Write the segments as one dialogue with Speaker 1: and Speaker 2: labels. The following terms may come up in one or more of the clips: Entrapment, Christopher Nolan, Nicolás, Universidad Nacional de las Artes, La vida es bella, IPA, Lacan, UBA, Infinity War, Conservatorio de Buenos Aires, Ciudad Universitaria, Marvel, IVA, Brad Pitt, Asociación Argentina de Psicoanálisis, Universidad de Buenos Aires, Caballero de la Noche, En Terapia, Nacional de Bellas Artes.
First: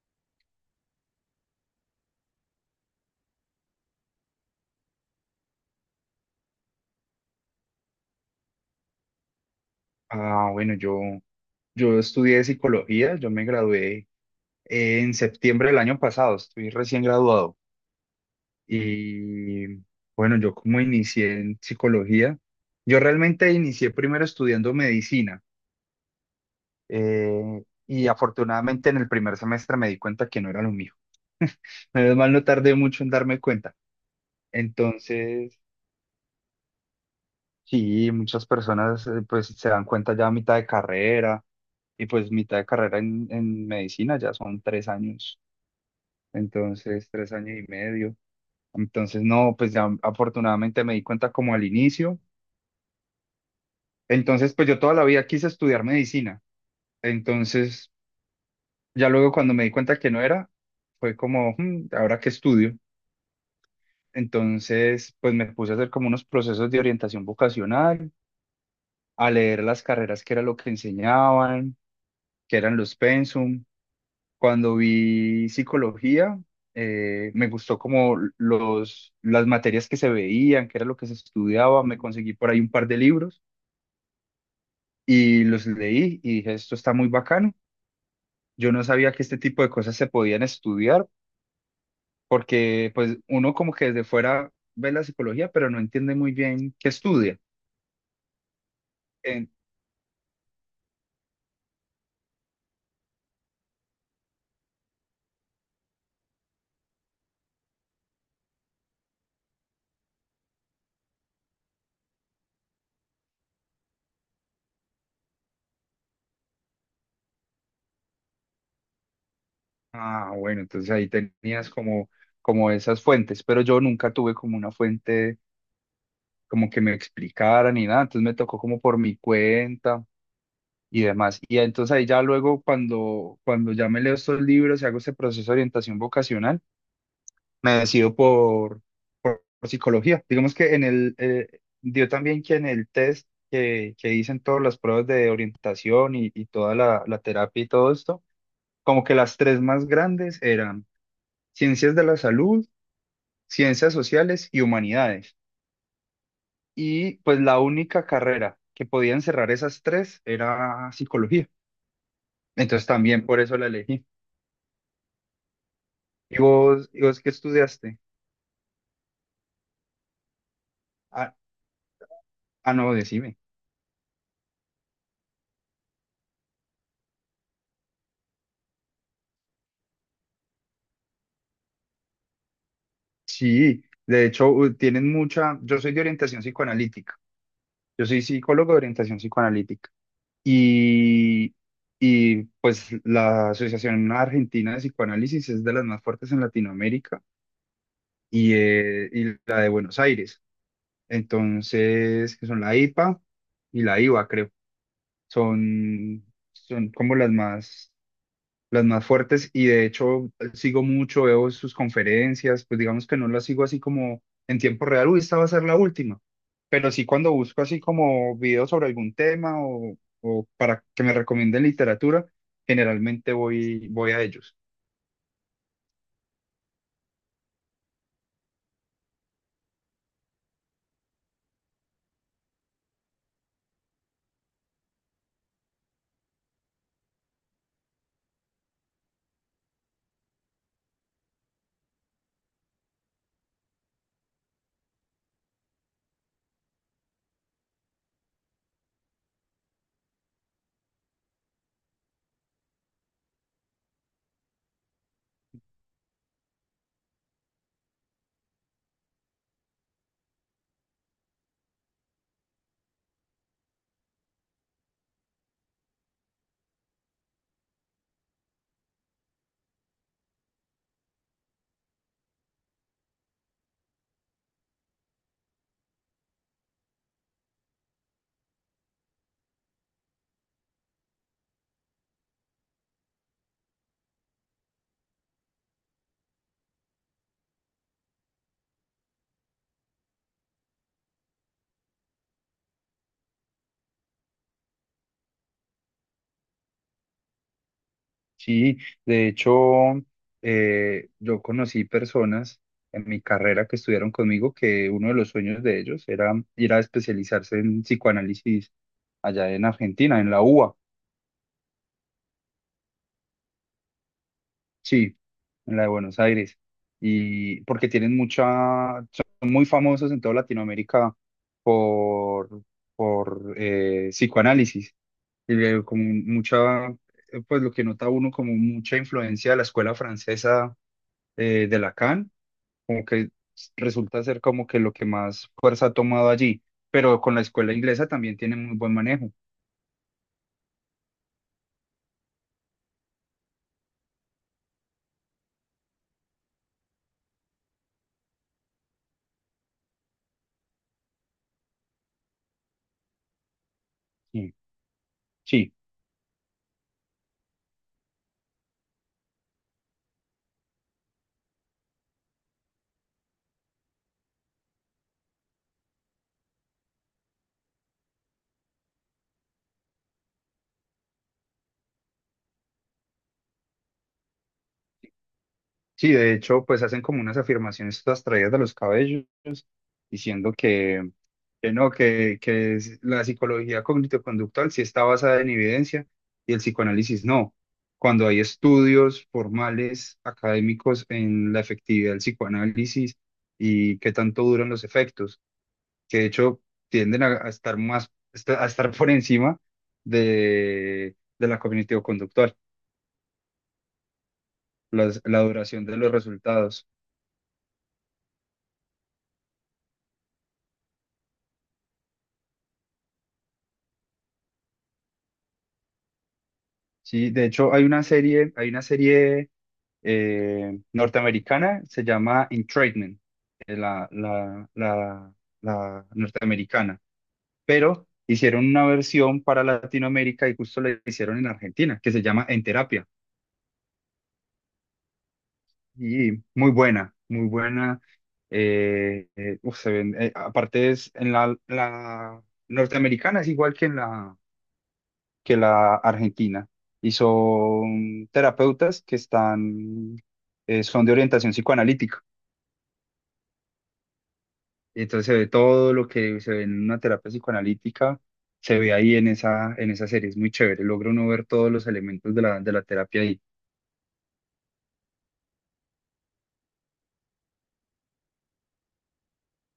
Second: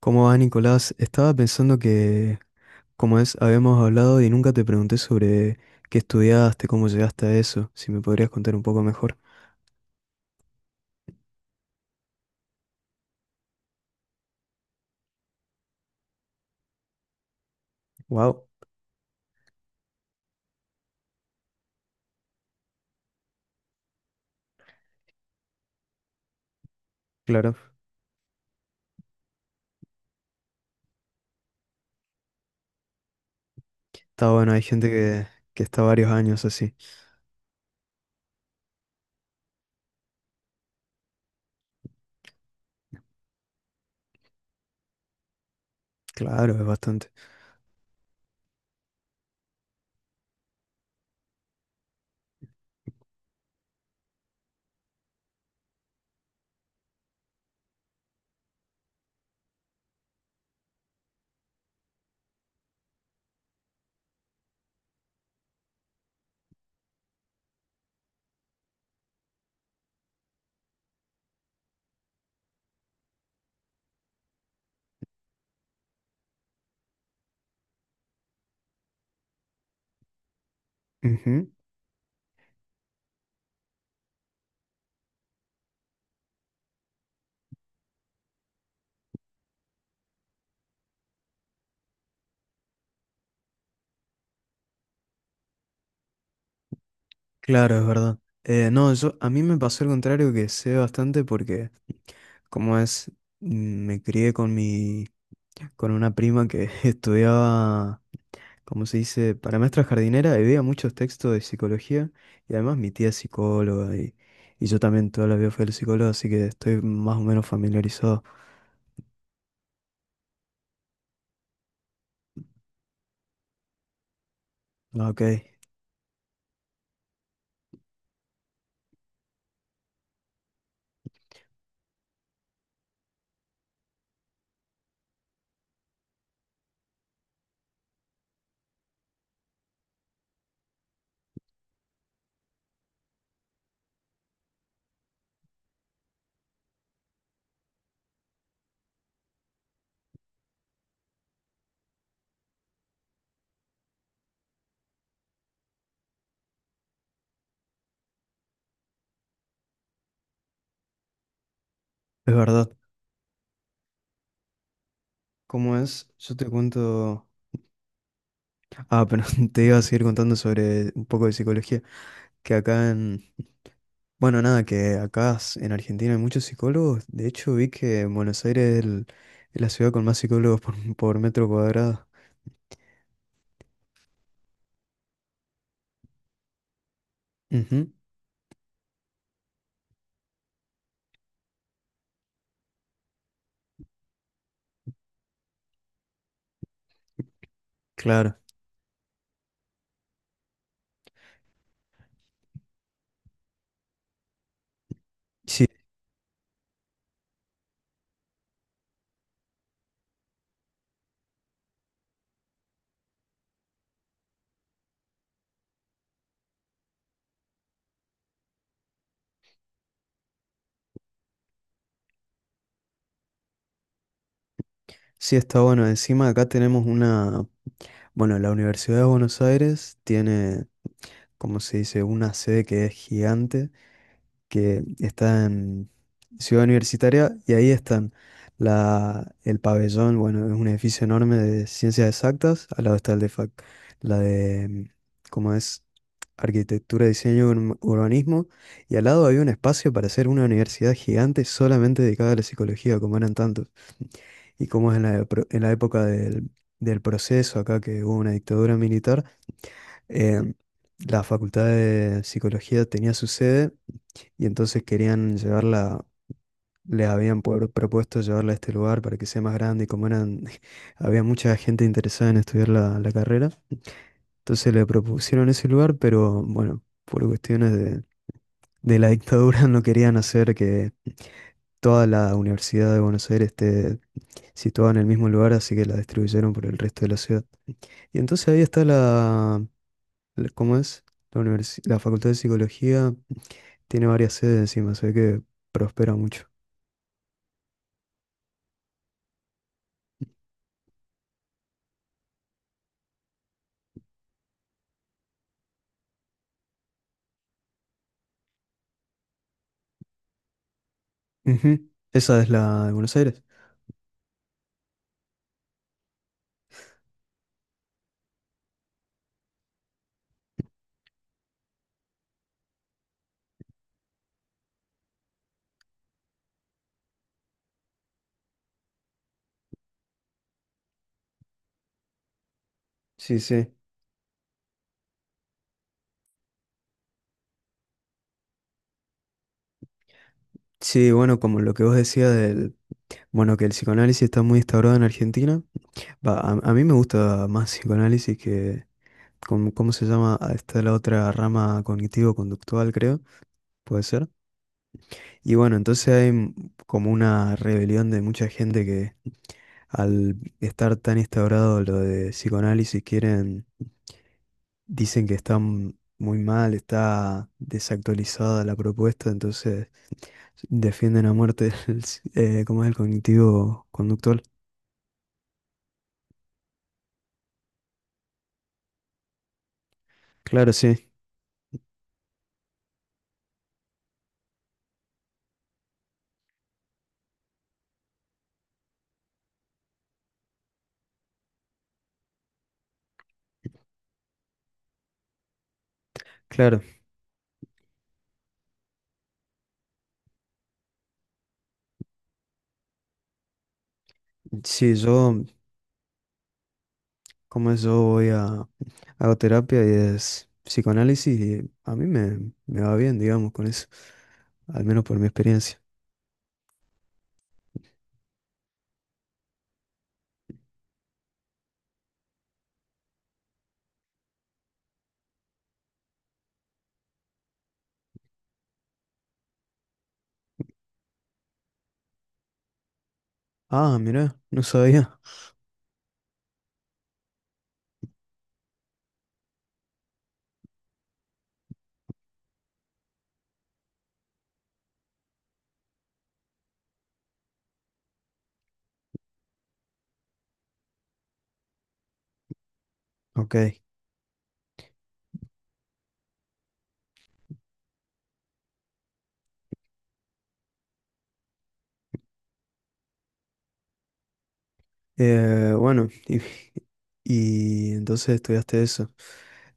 Speaker 1: ¿Cómo va, Nicolás? Estaba pensando que, habíamos hablado y nunca te pregunté sobre qué estudiaste, cómo llegaste a eso, si me podrías contar un poco mejor.
Speaker 2: Ah, bueno, yo estudié psicología, yo me gradué en septiembre del año pasado, estoy recién graduado.
Speaker 1: Wow,
Speaker 2: Y bueno, yo como inicié en psicología, yo realmente inicié primero estudiando medicina
Speaker 1: claro.
Speaker 2: y afortunadamente en el primer semestre me di cuenta que no era lo mío. Menos mal no tardé mucho en darme cuenta.
Speaker 1: Está bueno, hay gente
Speaker 2: Entonces,
Speaker 1: que está varios años así.
Speaker 2: sí, muchas personas pues se dan cuenta ya a mitad de carrera y pues mitad de carrera en medicina ya son tres años,
Speaker 1: Claro, es
Speaker 2: entonces
Speaker 1: bastante.
Speaker 2: tres años y medio. Entonces, no, pues ya afortunadamente me di cuenta como al inicio. Entonces, pues yo toda la vida quise estudiar medicina. Entonces, ya luego cuando me di cuenta que no era, fue como, "Hmm, ¿ahora qué estudio?" Entonces, pues me puse a hacer como unos procesos de orientación vocacional, a leer las carreras, que era lo que enseñaban, que eran los pensum. Cuando vi psicología, me gustó como las materias que se veían, qué era lo que se
Speaker 1: Ujú.
Speaker 2: estudiaba, me conseguí por ahí un par de libros y los leí y dije, esto está muy bacano. Yo no sabía que este tipo de cosas se podían estudiar, porque pues uno como que desde fuera ve la psicología, pero no entiende muy bien qué estudia.
Speaker 1: Claro, es verdad. No, yo, a mí
Speaker 2: En-
Speaker 1: me pasó el contrario que sé bastante porque, como es, me crié con con una prima que estudiaba, como se dice, para maestra jardinera y veía muchos textos de psicología y además mi tía es psicóloga y yo también toda la vida fui al psicólogo, así que estoy más o menos familiarizado.
Speaker 2: ah, bueno, entonces ahí tenías como, como esas fuentes, pero yo nunca tuve como una
Speaker 1: Ah, ok,
Speaker 2: fuente
Speaker 1: es
Speaker 2: como que me explicara ni nada, entonces me tocó como por mi cuenta y demás. Y entonces ahí ya luego cuando, cuando ya me leo estos libros y hago este proceso de orientación vocacional, me decido por psicología. Digamos que en el, dio también que en el test que dicen todas las pruebas de orientación y toda la terapia y todo esto, como que las tres más grandes eran ciencias de la salud, ciencias sociales y humanidades. Y pues la única carrera que podía encerrar esas tres era psicología.
Speaker 1: verdad.
Speaker 2: Entonces también por eso la elegí.
Speaker 1: ¿Cómo es? Yo te
Speaker 2: Y vos
Speaker 1: cuento...
Speaker 2: qué estudiaste?
Speaker 1: Ah, pero te iba a seguir contando sobre un poco de
Speaker 2: Ah,
Speaker 1: psicología, que
Speaker 2: ah,
Speaker 1: acá
Speaker 2: no,
Speaker 1: en...
Speaker 2: decime.
Speaker 1: Bueno, nada, que acá en Argentina hay muchos psicólogos. De hecho, vi que en Buenos Aires es la ciudad con más psicólogos por, por metro cuadrado.
Speaker 2: Sí, de hecho, tienen mucha. Yo soy de orientación psicoanalítica.
Speaker 1: Ujú,
Speaker 2: Yo soy psicólogo de orientación psicoanalítica. Y, y pues la Asociación Argentina de Psicoanálisis es de las más fuertes en Latinoamérica
Speaker 1: claro.
Speaker 2: y la de Buenos Aires. Entonces, que son la IPA y la IVA, creo.
Speaker 1: Sí,
Speaker 2: Son, Son como las más, las más fuertes, y de hecho sigo mucho, veo sus conferencias, pues digamos que no las sigo así como en tiempo real, uy, esta va a ser la última, pero sí cuando busco así como videos sobre algún tema, o para que me recomienden literatura, generalmente voy a ellos.
Speaker 1: sí está bueno. Encima acá tenemos una, bueno, la Universidad de Buenos Aires tiene, como se dice, una sede que es gigante que está en Ciudad Universitaria y ahí están el pabellón, bueno, es un edificio enorme de ciencias exactas, al lado está el de la ¿cómo es? Arquitectura, diseño, urbanismo, y al lado había un espacio para hacer una universidad gigante solamente dedicada a la psicología, como eran tantos, y como es, en en la época del proceso acá que hubo una dictadura militar, em, la Facultad de Psicología tenía su sede y entonces querían llevarla, les habían propuesto llevarla a este lugar para que sea más grande y como eran, había mucha gente interesada en estudiar la carrera, entonces le propusieron ese lugar, pero bueno, por cuestiones de la dictadura no querían hacer que toda la Universidad de Buenos Aires esté situada en el mismo lugar, así que la distribuyeron por el resto de la ciudad. Y entonces ahí está ¿cómo es? La Facultad de Psicología tiene varias sedes encima, se ve que prospera mucho.
Speaker 2: Sí, de hecho, yo conocí personas en mi carrera que estudiaron conmigo, que uno de los sueños de ellos era ir a especializarse en psicoanálisis allá en Argentina, en la UBA.
Speaker 1: Ujú, esa es la de Buenos Aires.
Speaker 2: Sí, en la de Buenos Aires. Y porque tienen mucha, son muy famosos en toda Latinoamérica por, por psicoanálisis. Y como mucha, pues lo que nota uno como mucha influencia de la escuela francesa, de Lacan, como que
Speaker 1: Sí, sí.
Speaker 2: resulta ser como que lo que más fuerza ha tomado allí. Pero con la escuela inglesa también tiene muy buen manejo.
Speaker 1: Sí, bueno, como lo que vos decías del, bueno, que el psicoanálisis está muy instaurado en Argentina. Va, a mí me gusta más psicoanálisis que, ¿cómo, cómo se llama? Ah, está la otra rama cognitivo-conductual, creo, puede ser.
Speaker 2: Sí,
Speaker 1: Y
Speaker 2: sí,
Speaker 1: bueno, entonces hay como una rebelión de mucha gente que al estar tan instaurado lo de psicoanálisis quieren, dicen que está muy mal, está desactualizada la propuesta, entonces... Defienden a muerte ¿cómo es el cognitivo conductual?
Speaker 2: sí, de hecho, pues hacen como unas afirmaciones todas traídas de los cabellos diciendo
Speaker 1: Claro, sí,
Speaker 2: que no, que la psicología cognitivo-conductual sí está basada en evidencia y el psicoanálisis no. Cuando hay estudios formales, académicos en la efectividad del psicoanálisis y qué tanto duran los efectos, que de hecho
Speaker 1: claro.
Speaker 2: tienden a estar más, a estar por encima de la cognitivo-conductual,
Speaker 1: Sí,
Speaker 2: la duración de los resultados.
Speaker 1: yo voy a, hago terapia y es psicoanálisis y a mí me va bien, digamos, con eso, al menos por mi experiencia.
Speaker 2: Sí, de hecho hay una serie norteamericana, se llama Entrapment, eh, la, la, la, la norteamericana, pero hicieron una versión para Latinoamérica y justo la hicieron en Argentina, que se llama En Terapia,
Speaker 1: Ah, mira, no sabía.
Speaker 2: y muy buena, muy buena. Uf, aparte es en la norteamericana, es igual que en la, que la argentina, y son terapeutas que están, son de orientación psicoanalítica.
Speaker 1: Ok,
Speaker 2: Y entonces se ve todo lo que se ve en una terapia psicoanalítica, se ve ahí en esa serie, es muy chévere, logra uno ver todos los elementos de de la terapia ahí.
Speaker 1: Bueno, y, y entonces estudiaste eso.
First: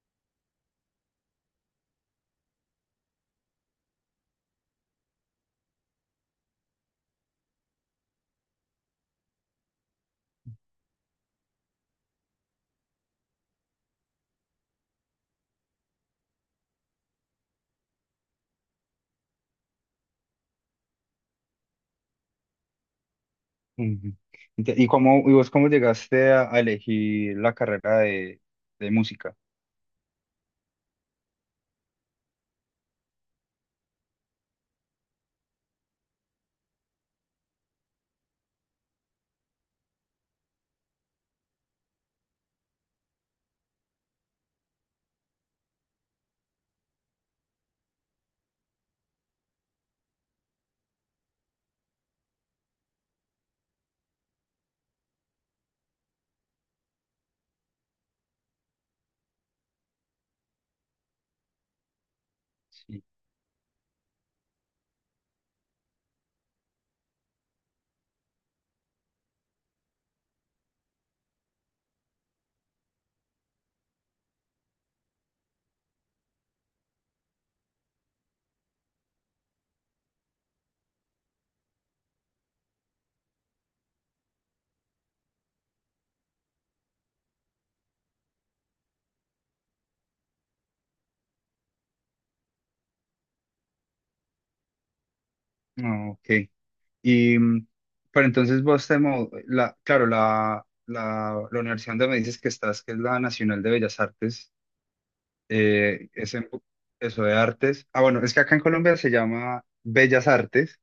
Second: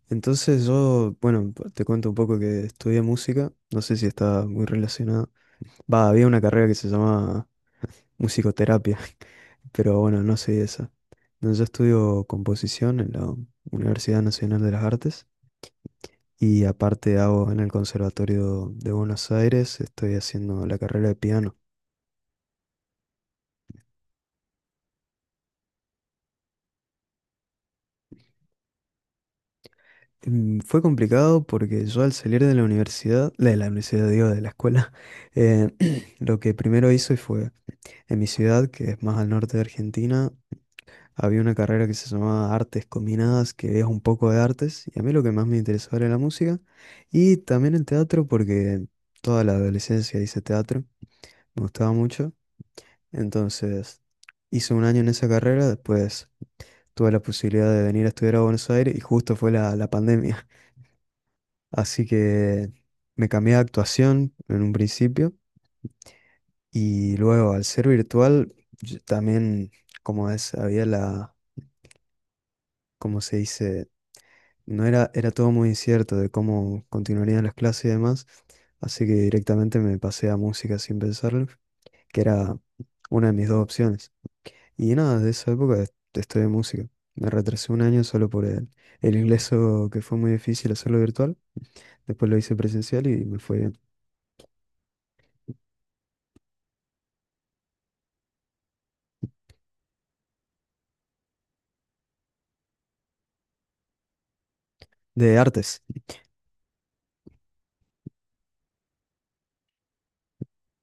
Speaker 1: Entonces yo, bueno, te cuento un poco que estudié música, no sé si está muy relacionada. Va, había una carrera que se llama musicoterapia, pero bueno, no sé esa. No, yo estudio composición en la Universidad Nacional de las Artes y aparte hago en el Conservatorio de Buenos Aires, estoy haciendo la carrera de piano.
Speaker 2: Ujú. ¿Y cómo, y vos cómo llegaste a elegir la carrera de música?
Speaker 1: Fue complicado porque yo al salir de la universidad, digo, de la escuela, eh, lo que primero hice fue, en mi ciudad, que es más al norte de Argentina, había una carrera que se llamaba Artes Combinadas, que es un poco de artes, y a mí lo que más me interesaba era la música, y también el teatro, porque toda la adolescencia hice teatro, me gustaba mucho, entonces hice un año en esa carrera, después tuve la posibilidad de venir a estudiar a Buenos Aires, y justo fue la pandemia. Así que
Speaker 2: Sí.
Speaker 1: me cambié de actuación en un principio y luego al ser virtual yo también, había como se dice, no era, era todo muy incierto de cómo continuarían las clases y demás, así que directamente me pasé a música sin pensarlo, que era una de mis dos opciones. Y nada, de esa época estudié música. Me retrasé un año solo por el ingreso que fue muy difícil hacerlo virtual, después lo hice presencial y me fue bien.
Speaker 2: Ah, ok. Y, mm, pero entonces vos te, claro, la universidad donde me dices que estás, que es la Nacional de Bellas Artes,
Speaker 1: De artes.
Speaker 2: eh, es en- eso de artes. Ah, bueno, es que acá en Colombia se llama Bellas Artes,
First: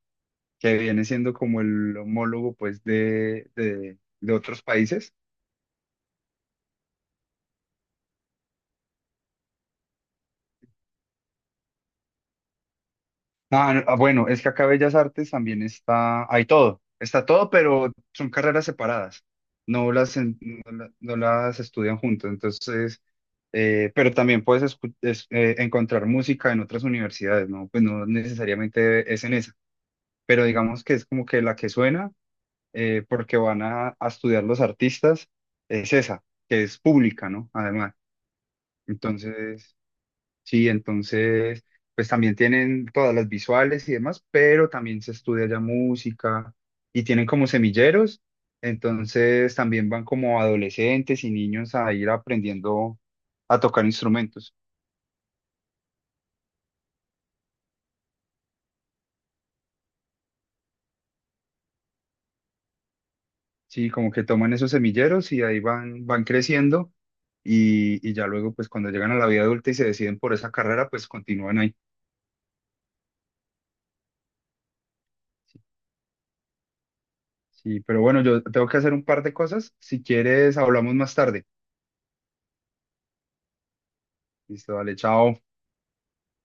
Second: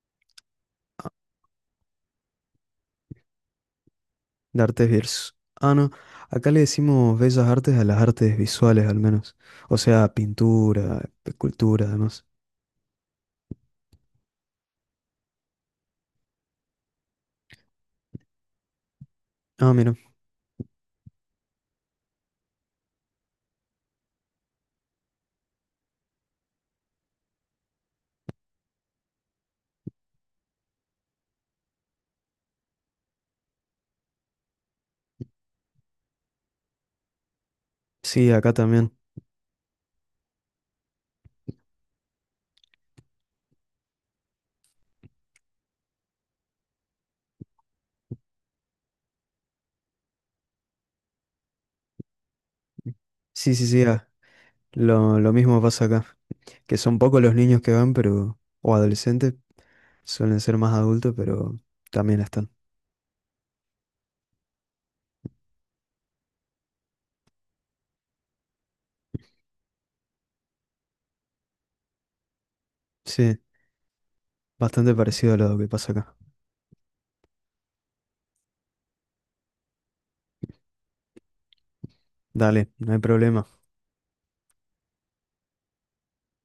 Speaker 2: que viene siendo como el homólogo pues de
Speaker 1: De
Speaker 2: otros
Speaker 1: artes
Speaker 2: países.
Speaker 1: visuales. Ah, no. Acá le decimos bellas artes a las artes visuales, al menos. O sea, pintura, escultura, además.
Speaker 2: Ah, no, ah, bueno, es que acá Bellas Artes también está, hay todo, está todo, pero son carreras separadas,
Speaker 1: Ah,
Speaker 2: no
Speaker 1: mira.
Speaker 2: las, no las estudian juntos, entonces, pero también puedes encontrar música en otras universidades, ¿no? Pues no necesariamente es en esa, pero digamos que es como que la que suena, porque van a estudiar los artistas, es esa, que es pública, ¿no? Además,
Speaker 1: Sí, acá también.
Speaker 2: entonces... Sí, entonces, pues también tienen todas las visuales y demás, pero también se estudia ya música y tienen como semilleros, entonces también van como adolescentes y niños a ir aprendiendo
Speaker 1: Sí,
Speaker 2: a
Speaker 1: sí, sí.
Speaker 2: tocar instrumentos.
Speaker 1: Lo mismo pasa acá. Que son pocos los niños que van, pero... O adolescentes. Suelen ser más adultos, pero también están.
Speaker 2: Sí, como que toman esos semilleros y ahí van creciendo y ya luego, pues cuando llegan a la vida adulta y se deciden por esa carrera, pues continúan ahí.
Speaker 1: Sí, bastante parecido a lo que pasa acá.
Speaker 2: Sí, pero bueno, yo tengo que hacer un par de cosas. Si quieres, hablamos más tarde.
Speaker 1: Dale, no hay problema.
Speaker 2: Listo, dale, chao.